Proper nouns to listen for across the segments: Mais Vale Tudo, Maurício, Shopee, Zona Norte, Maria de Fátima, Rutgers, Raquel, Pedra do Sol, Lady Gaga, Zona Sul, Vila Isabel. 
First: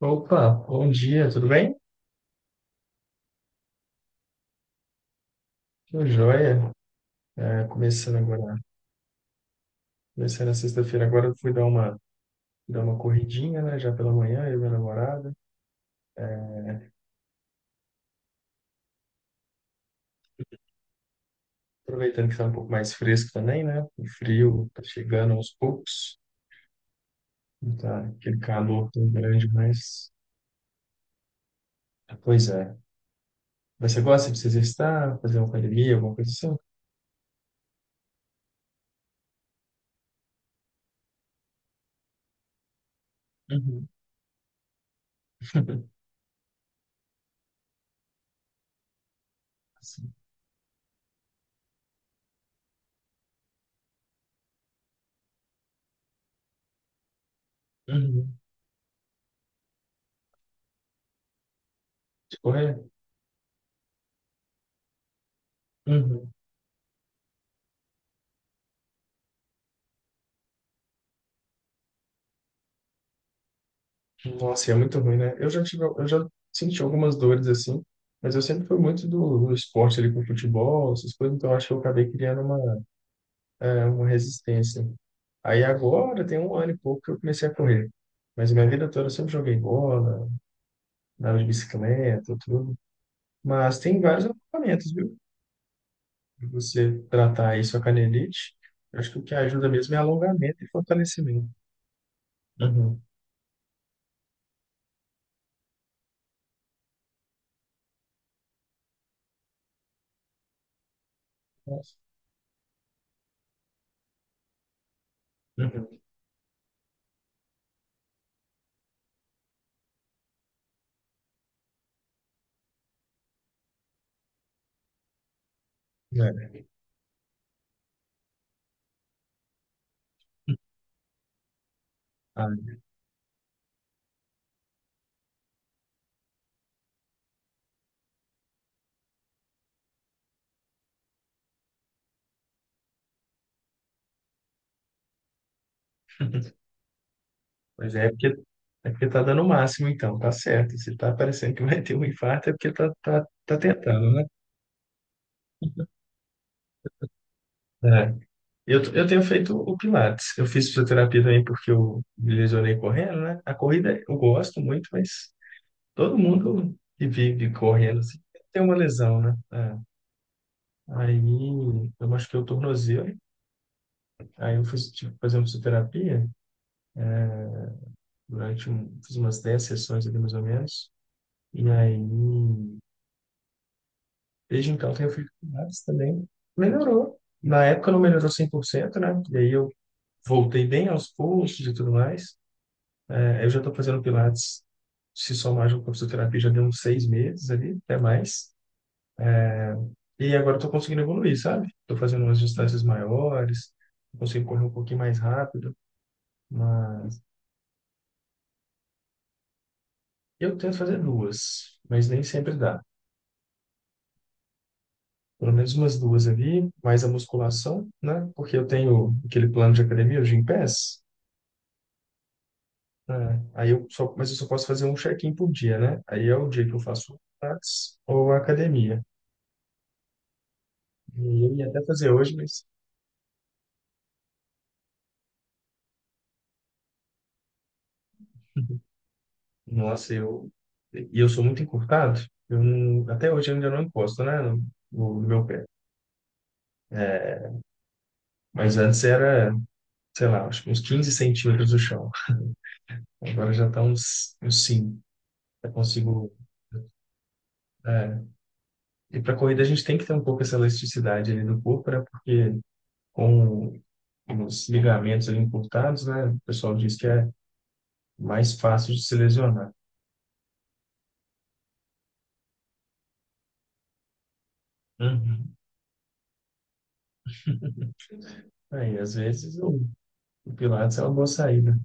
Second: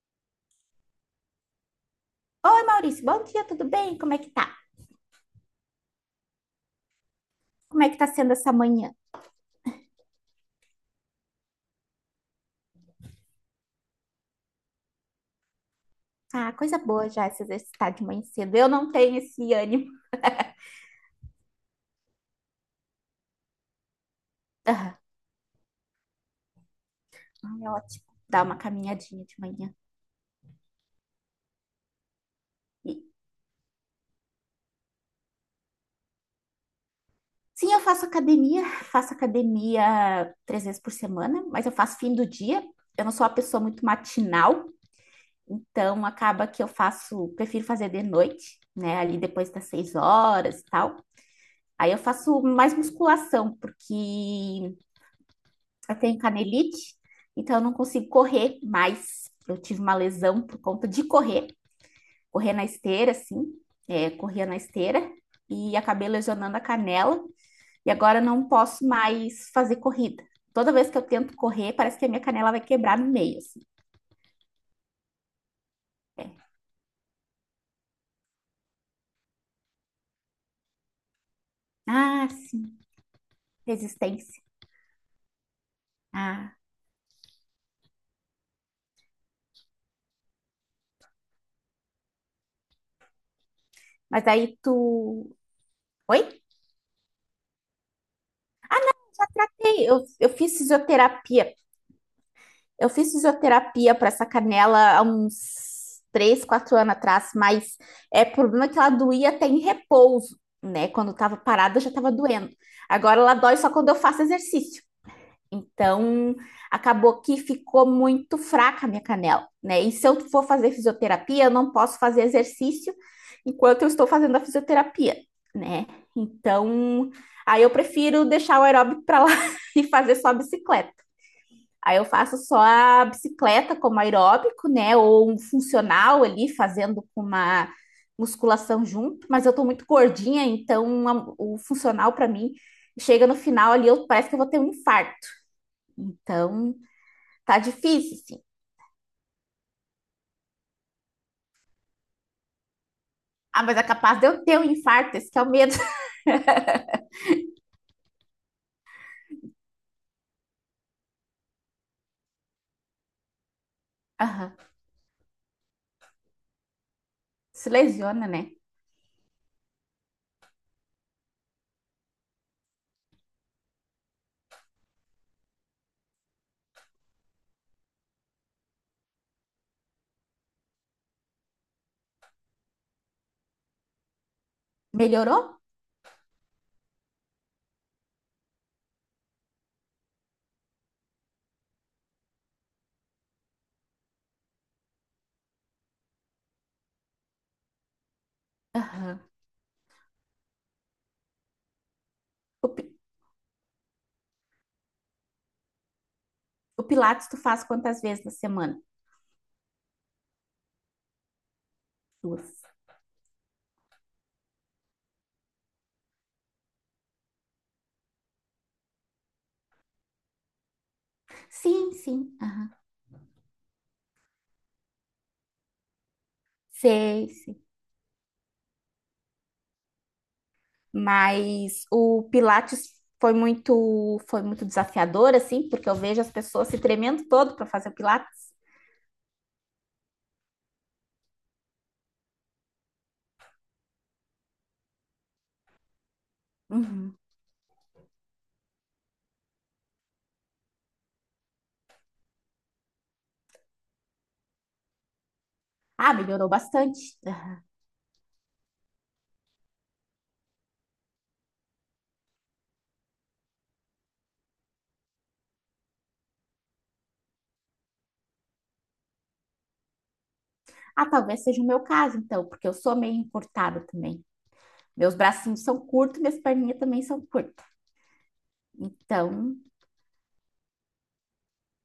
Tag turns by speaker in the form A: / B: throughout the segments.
A: Opa, bom dia, tudo bem?
B: Oi, Maurício, bom dia, tudo bem? Como é que tá?
A: Tô joia. É,
B: Como é que tá
A: começando
B: sendo essa
A: agora,
B: manhã?
A: começando na sexta-feira. Agora eu fui dar uma corridinha, né? Já pela manhã, eu e minha namorada.
B: Ah, coisa boa já se exercitar de manhã cedo. Eu não tenho esse ânimo.
A: Aproveitando que tá um pouco mais fresco também, né? O frio tá
B: Ah,
A: chegando aos poucos.
B: é
A: Não tá
B: ótimo
A: aquele
B: dar uma
A: calor tão
B: caminhadinha de
A: grande,
B: manhã.
A: mas. Pois é.
B: E-
A: Mas você gosta de se exercitar, fazer uma academia, alguma coisa assim?
B: sim, eu faço academia três vezes por semana, mas eu faço fim do dia. Eu não sou uma pessoa muito
A: Uhum.
B: matinal, então acaba que eu faço, prefiro fazer de noite, né? Ali depois das seis
A: Assim,
B: horas e tal. Aí eu faço mais musculação, porque eu tenho canelite, então eu não consigo
A: uhum.
B: correr mais. Eu tive uma lesão por conta de correr,
A: De
B: na
A: correr?
B: esteira, assim, corria na esteira e acabei lesionando a canela. E agora eu não posso mais fazer corrida. Toda vez que eu tento correr, parece que a minha canela vai quebrar no meio, assim.
A: Nossa, e é muito ruim, né? Eu já
B: É.
A: senti algumas dores assim, mas eu sempre fui muito do esporte ali com futebol, essas coisas, então eu acho que eu acabei
B: Ah,
A: criando uma,
B: sim,
A: é, uma
B: resistência.
A: resistência. Aí agora tem um
B: Ah,
A: ano e pouco que eu comecei a correr. Mas minha vida toda eu sempre joguei bola, andava de bicicleta, tudo. Mas tem vários
B: mas aí
A: alongamentos, viu?
B: tu. Oi?
A: Pra você tratar aí sua canelite, eu acho que o que ajuda
B: Ei,
A: mesmo é
B: eu fiz
A: alongamento e fortalecimento.
B: fisioterapia Eu
A: Uhum.
B: fiz fisioterapia para essa canela há uns 3, 4 anos atrás, mas o problema é que ela doía até em repouso, né? Quando eu tava parada, já
A: Nossa.
B: tava doendo. Agora ela dói só quando eu faço exercício.
A: Uhum.
B: Então, acabou que ficou muito fraca a minha canela, né? E se eu for fazer fisioterapia, eu não posso fazer exercício enquanto eu estou fazendo a fisioterapia, né?
A: É.
B: Então, aí eu prefiro deixar o aeróbico para lá e fazer só a bicicleta. Aí eu faço só a bicicleta como aeróbico, né? Ou um funcional ali, fazendo com uma musculação junto. Mas eu tô muito gordinha, então o funcional para mim chega no final ali, eu, parece que eu vou ter um infarto.
A: Ah,
B: Então tá
A: pois é, é
B: difícil,
A: porque,
B: sim.
A: é porque tá dando o máximo, então, tá certo. Se tá parecendo que vai ter um infarto, é porque tá
B: Ah, mas é
A: tentando,
B: capaz
A: né?
B: de eu ter um infarto, esse que é o medo.
A: É. Eu tenho feito o Pilates. Eu fiz fisioterapia também porque eu me lesionei correndo, né? A corrida eu
B: Aham.
A: gosto muito, mas todo mundo que vive
B: Se
A: correndo assim,
B: lesiona, né?
A: tem uma lesão, né? É. Aí eu machuquei o tornozelo. Aí eu fiz, tipo, fazer uma fisioterapia fiz umas 10 sessões ali mais ou menos. E aí, desde então tenho feito
B: Melhorou?
A: pilates também. Melhorou. Na época não melhorou 100%, né? E aí eu voltei bem aos poucos e tudo mais. É, eu já estou fazendo pilates, se somar junto com a fisioterapia, já deu uns 6 meses ali, até mais.
B: Aham.
A: E agora estou conseguindo evoluir, sabe? Estou fazendo umas
B: O,
A: distâncias
B: pi-
A: maiores, consigo correr um pouquinho mais rápido.
B: o
A: Mas
B: Pilates tu faz quantas vezes na semana?
A: eu tento fazer duas, mas nem sempre
B: Duas.
A: dá. Pelo menos umas duas ali, mais a musculação, né? Porque eu tenho aquele plano de academia, o Gympass.
B: Sim, sim. Aham.
A: É, aí mas eu só posso fazer um check-in por dia, né? Aí é o dia que eu faço
B: Sei, sei.
A: Pilates ou academia. E eu ia até
B: Mas
A: fazer
B: o
A: hoje, mas
B: Pilates foi muito desafiador, assim, porque eu vejo as pessoas se tremendo todo para fazer o Pilates.
A: nossa, eu sou muito encurtado. Eu não, Até hoje eu ainda não encosto, né, no meu pé.
B: Uhum.
A: É, mas antes era, sei lá, acho que uns 15 centímetros do chão. Agora já está uns cinco. Eu
B: Ah,
A: consigo.
B: melhorou bastante.
A: É. E para corrida a gente tem que ter um pouco essa elasticidade ali do corpo, né? Porque com os ligamentos ali encurtados, né? O pessoal diz que é mais fácil de se lesionar.
B: Ah, talvez seja o meu caso, então, porque eu sou meio encurtada também. Meus
A: Uhum.
B: bracinhos são curtos, minhas perninhas também são curtas.
A: Aí, às vezes,
B: Então,
A: o Pilates é uma boa saída.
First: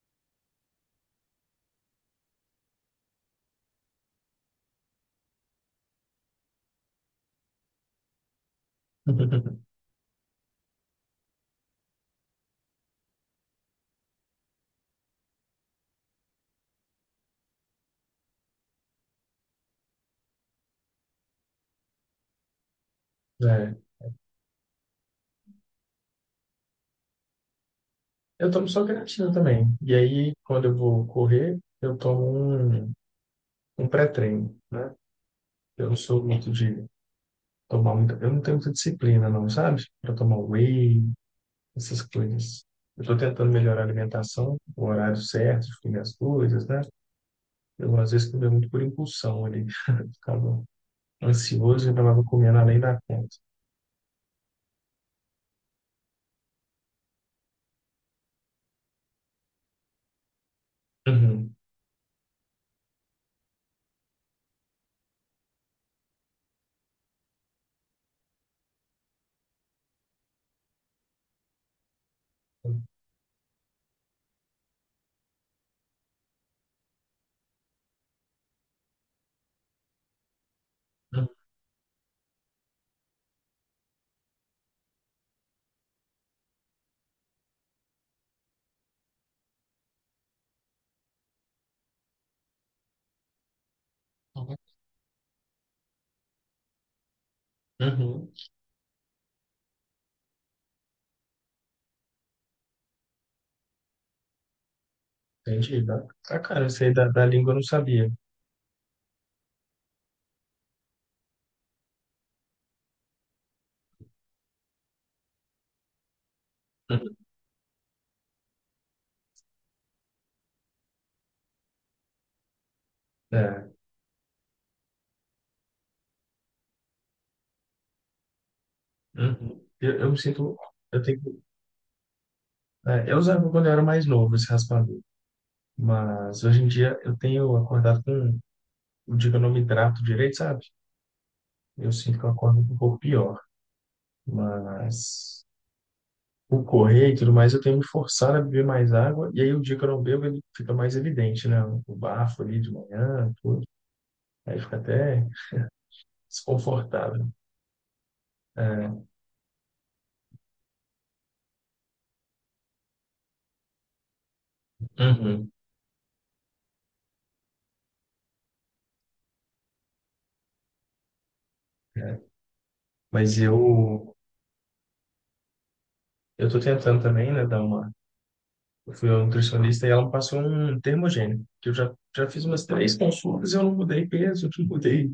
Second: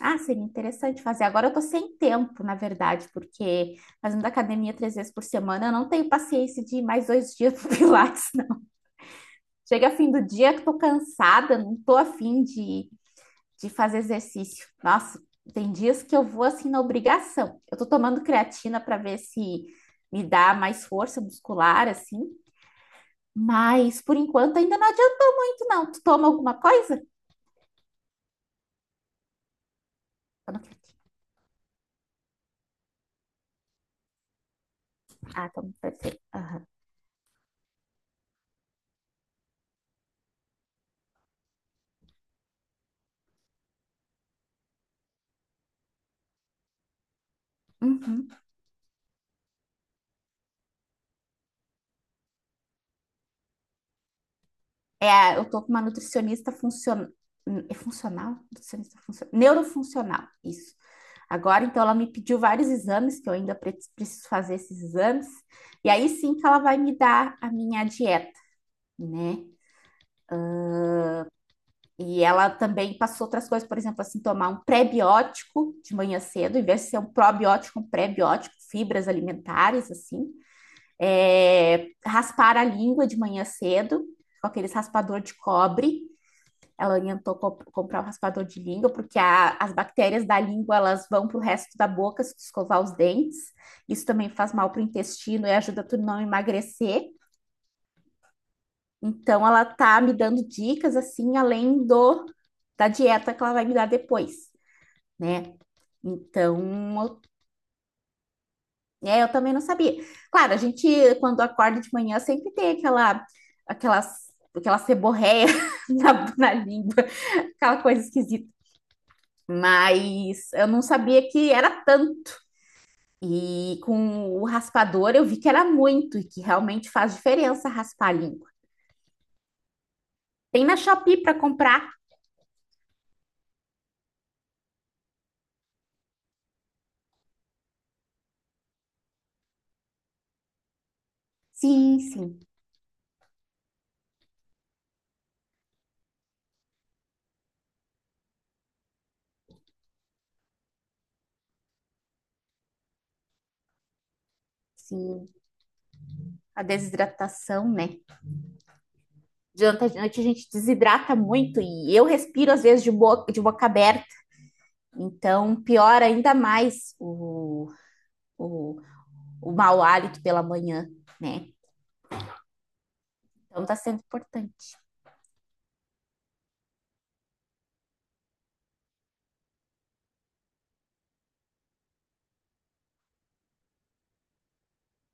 B: ah, seria interessante fazer. Agora eu tô sem tempo, na verdade, porque fazendo academia três vezes por semana, eu não tenho paciência de ir mais 2 dias pro Pilates. Não. Chega fim do dia que tô cansada, não tô afim de fazer exercício. Nossa, tem dias que eu vou assim na obrigação. Eu tô tomando creatina para ver se me dá mais força muscular, assim,
A: É.
B: mas por enquanto ainda não adiantou muito, não. Tu toma alguma coisa?
A: Eu tomo só creatina também. E aí,
B: Eu não
A: quando eu
B: quero-
A: vou correr, eu tomo um, um pré-treino, né?
B: Ah, tomo
A: Eu não
B: perfeito.
A: sou muito
B: Aham.
A: de tomar muita. Eu não tenho muita disciplina, não, sabe? Para tomar whey, essas coisas. Eu estou tentando melhorar a alimentação, o horário certo de comer as coisas, né? Eu, às
B: Uhum.
A: vezes, comia muito por impulsão ali. Ficava ansioso e acabava comendo além da conta.
B: É, eu tô com uma nutricionista funcional. É funcional? Nutricionista funcional. Neurofuncional, isso.
A: Uhum.
B: Agora, então, ela me pediu vários exames, que eu ainda preciso fazer esses exames, e aí sim que ela vai me dar a minha dieta, né? E ela também passou outras coisas, por exemplo, assim, tomar um prebiótico de manhã cedo, em vez de ser um probiótico, um prebiótico, fibras alimentares, assim. É, raspar a língua de manhã cedo, com aqueles raspador de cobre. Ela orientou comprar um raspador de língua, porque as bactérias da língua elas vão para o resto da boca se tu escovar os dentes. Isso também faz mal para o intestino e ajuda tu não emagrecer.
A: Uhum,
B: Então ela tá me dando dicas assim, além do da dieta que ela vai me dar depois, né?
A: entendi. Ba-
B: Então,
A: Bacana, isso aí da língua eu não sabia.
B: eu também não sabia. Claro, a gente quando acorda de manhã sempre tem aquela seborréia na língua,
A: Uhum.
B: aquela coisa esquisita. Mas eu não sabia que era tanto.
A: É,
B: E com o raspador eu vi que era muito e que realmente faz diferença raspar a língua.
A: uhum. Eu me sinto.
B: Tem na
A: Eu
B: Shopee para
A: tenho,
B: comprar?
A: eu usava quando eu era mais novo esse raspador, mas hoje em dia eu tenho acordado com. O dia que eu não me hidrato direito, sabe? Eu
B: Sim,
A: sinto que eu
B: sim,
A: acordo um pouco pior, mas o correr e tudo mais, eu tenho me forçado a beber mais água, e aí o dia que eu não bebo, ele fica mais evidente, né? O bafo ali de manhã, tudo. Aí fica até
B: sim. A
A: desconfortável, né?
B: desidratação, né?
A: É,
B: Durante a noite a gente desidrata muito e eu respiro às vezes de boca, aberta,
A: uhum.
B: então piora ainda mais o, o mau hálito pela manhã, né?
A: Mas
B: Então tá sendo
A: eu.
B: importante.
A: Eu tô tentando também, né, dar uma. Eu fui ao nutricionista e ela me passou um termogênico, que eu já fiz umas 3 consultas, e eu não mudei peso, não mudei,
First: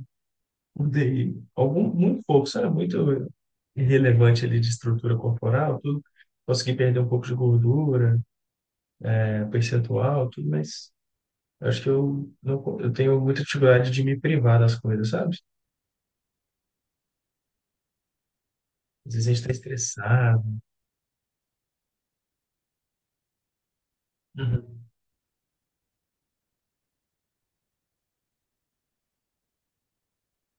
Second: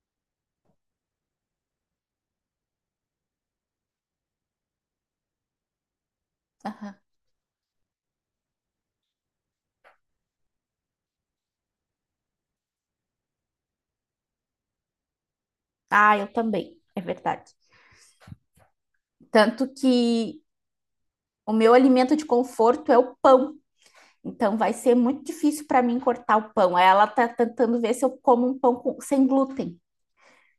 A: mudei algum, muito pouco, sabe? Muito irrelevante ali de estrutura corporal, tudo. Consegui
B: Aham.
A: perder um pouco de gordura, né, percentual, tudo, mas acho que eu, não, eu tenho muita dificuldade de me privar das coisas, sabe?
B: Ah, eu também, é verdade.
A: Às vezes a gente tá
B: Tanto que
A: estressado.
B: o meu alimento de conforto é o pão, então vai
A: Uhum.
B: ser muito difícil para mim cortar o pão. Ela tá tentando ver se eu como um sem glúten,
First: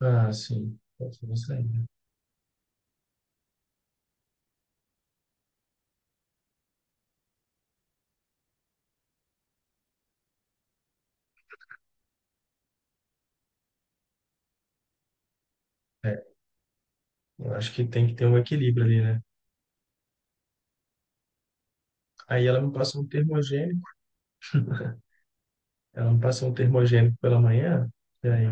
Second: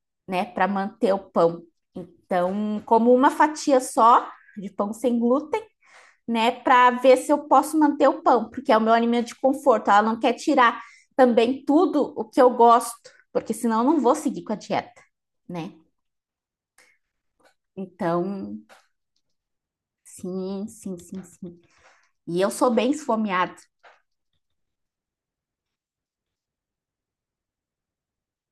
A: Ah,
B: né, para
A: sim.
B: manter
A: Pode
B: o
A: ser isso
B: pão.
A: aí, né?
B: Então, como uma fatia só de pão sem glúten, né, para ver se eu posso manter o pão, porque é o meu alimento de conforto. Ela não quer tirar também tudo o que eu gosto, porque senão eu não vou seguir com a dieta, né?
A: É, eu acho que tem que ter um
B: Então,
A: equilíbrio ali, né?
B: sim, sim, sim, sim. E
A: Aí
B: eu
A: ela
B: sou
A: me
B: bem
A: passa um
B: esfomeada.
A: termogênico, Ela me passou um termogênico pela manhã, e aí,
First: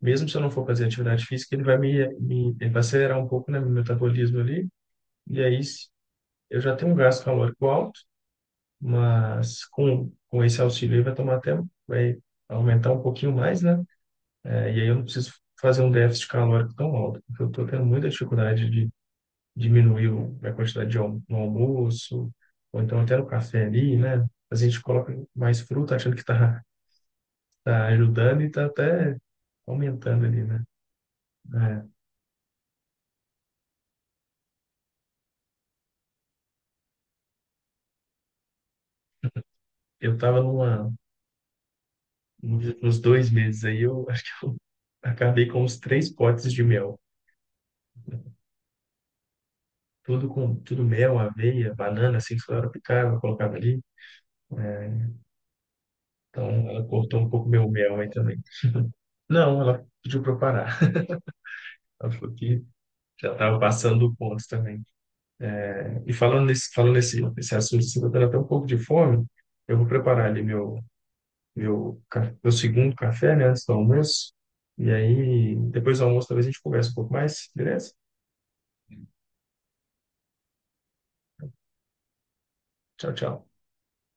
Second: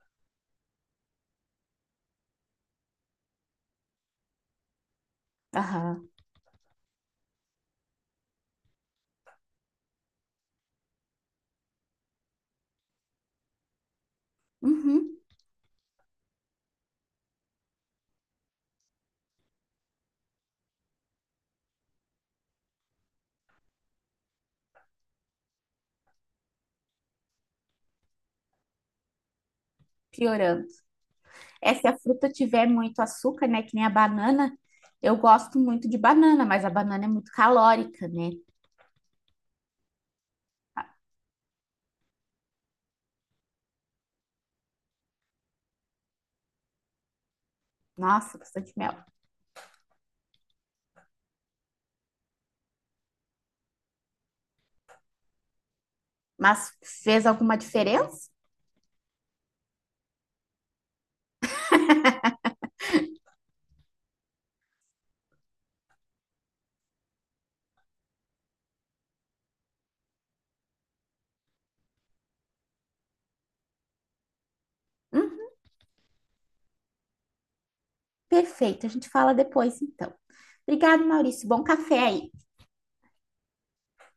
A: mesmo se eu não for fazer atividade física, ele vai acelerar um pouco, né, meu metabolismo ali, e aí
B: Aham.
A: eu já tenho um gasto calórico alto, mas com esse auxílio aí vai aumentar um pouquinho mais, né. É, e aí eu não
B: Uhum.
A: preciso fazer um déficit calórico tão alto, porque eu estou tendo muita dificuldade de diminuir a quantidade no almoço, ou então até no café ali, né, a gente coloca mais fruta achando que está tá ajudando e está até aumentando ali, né?
B: Piorando. É,
A: É,
B: se a fruta tiver muito açúcar, né, que nem a banana, eu gosto muito de banana, mas a banana é muito calórica, né?
A: eu tava numa, nos nos 2 meses aí, eu acho que eu acabei com uns 3 potes de mel.
B: Nossa, bastante mel.
A: Tudo com tudo mel, aveia, banana, assim, que ela picava, eu colocava ali. É, então
B: Mas
A: ela cortou
B: fez
A: um pouco
B: alguma
A: meu mel aí
B: diferença?
A: também. Não, ela pediu para eu parar. Ela falou que já estava passando o ponto também. É, e nesse assunto, assim, eu tô tendo até um pouco de fome. Eu vou preparar ali meu segundo café, né, antes do almoço. E
B: Hum,
A: aí, depois do almoço, talvez a gente converse um pouco mais, beleza?
B: perfeito, a gente fala depois então. Obrigada, Maurício. Bom café aí.
A: Tchau, tchau.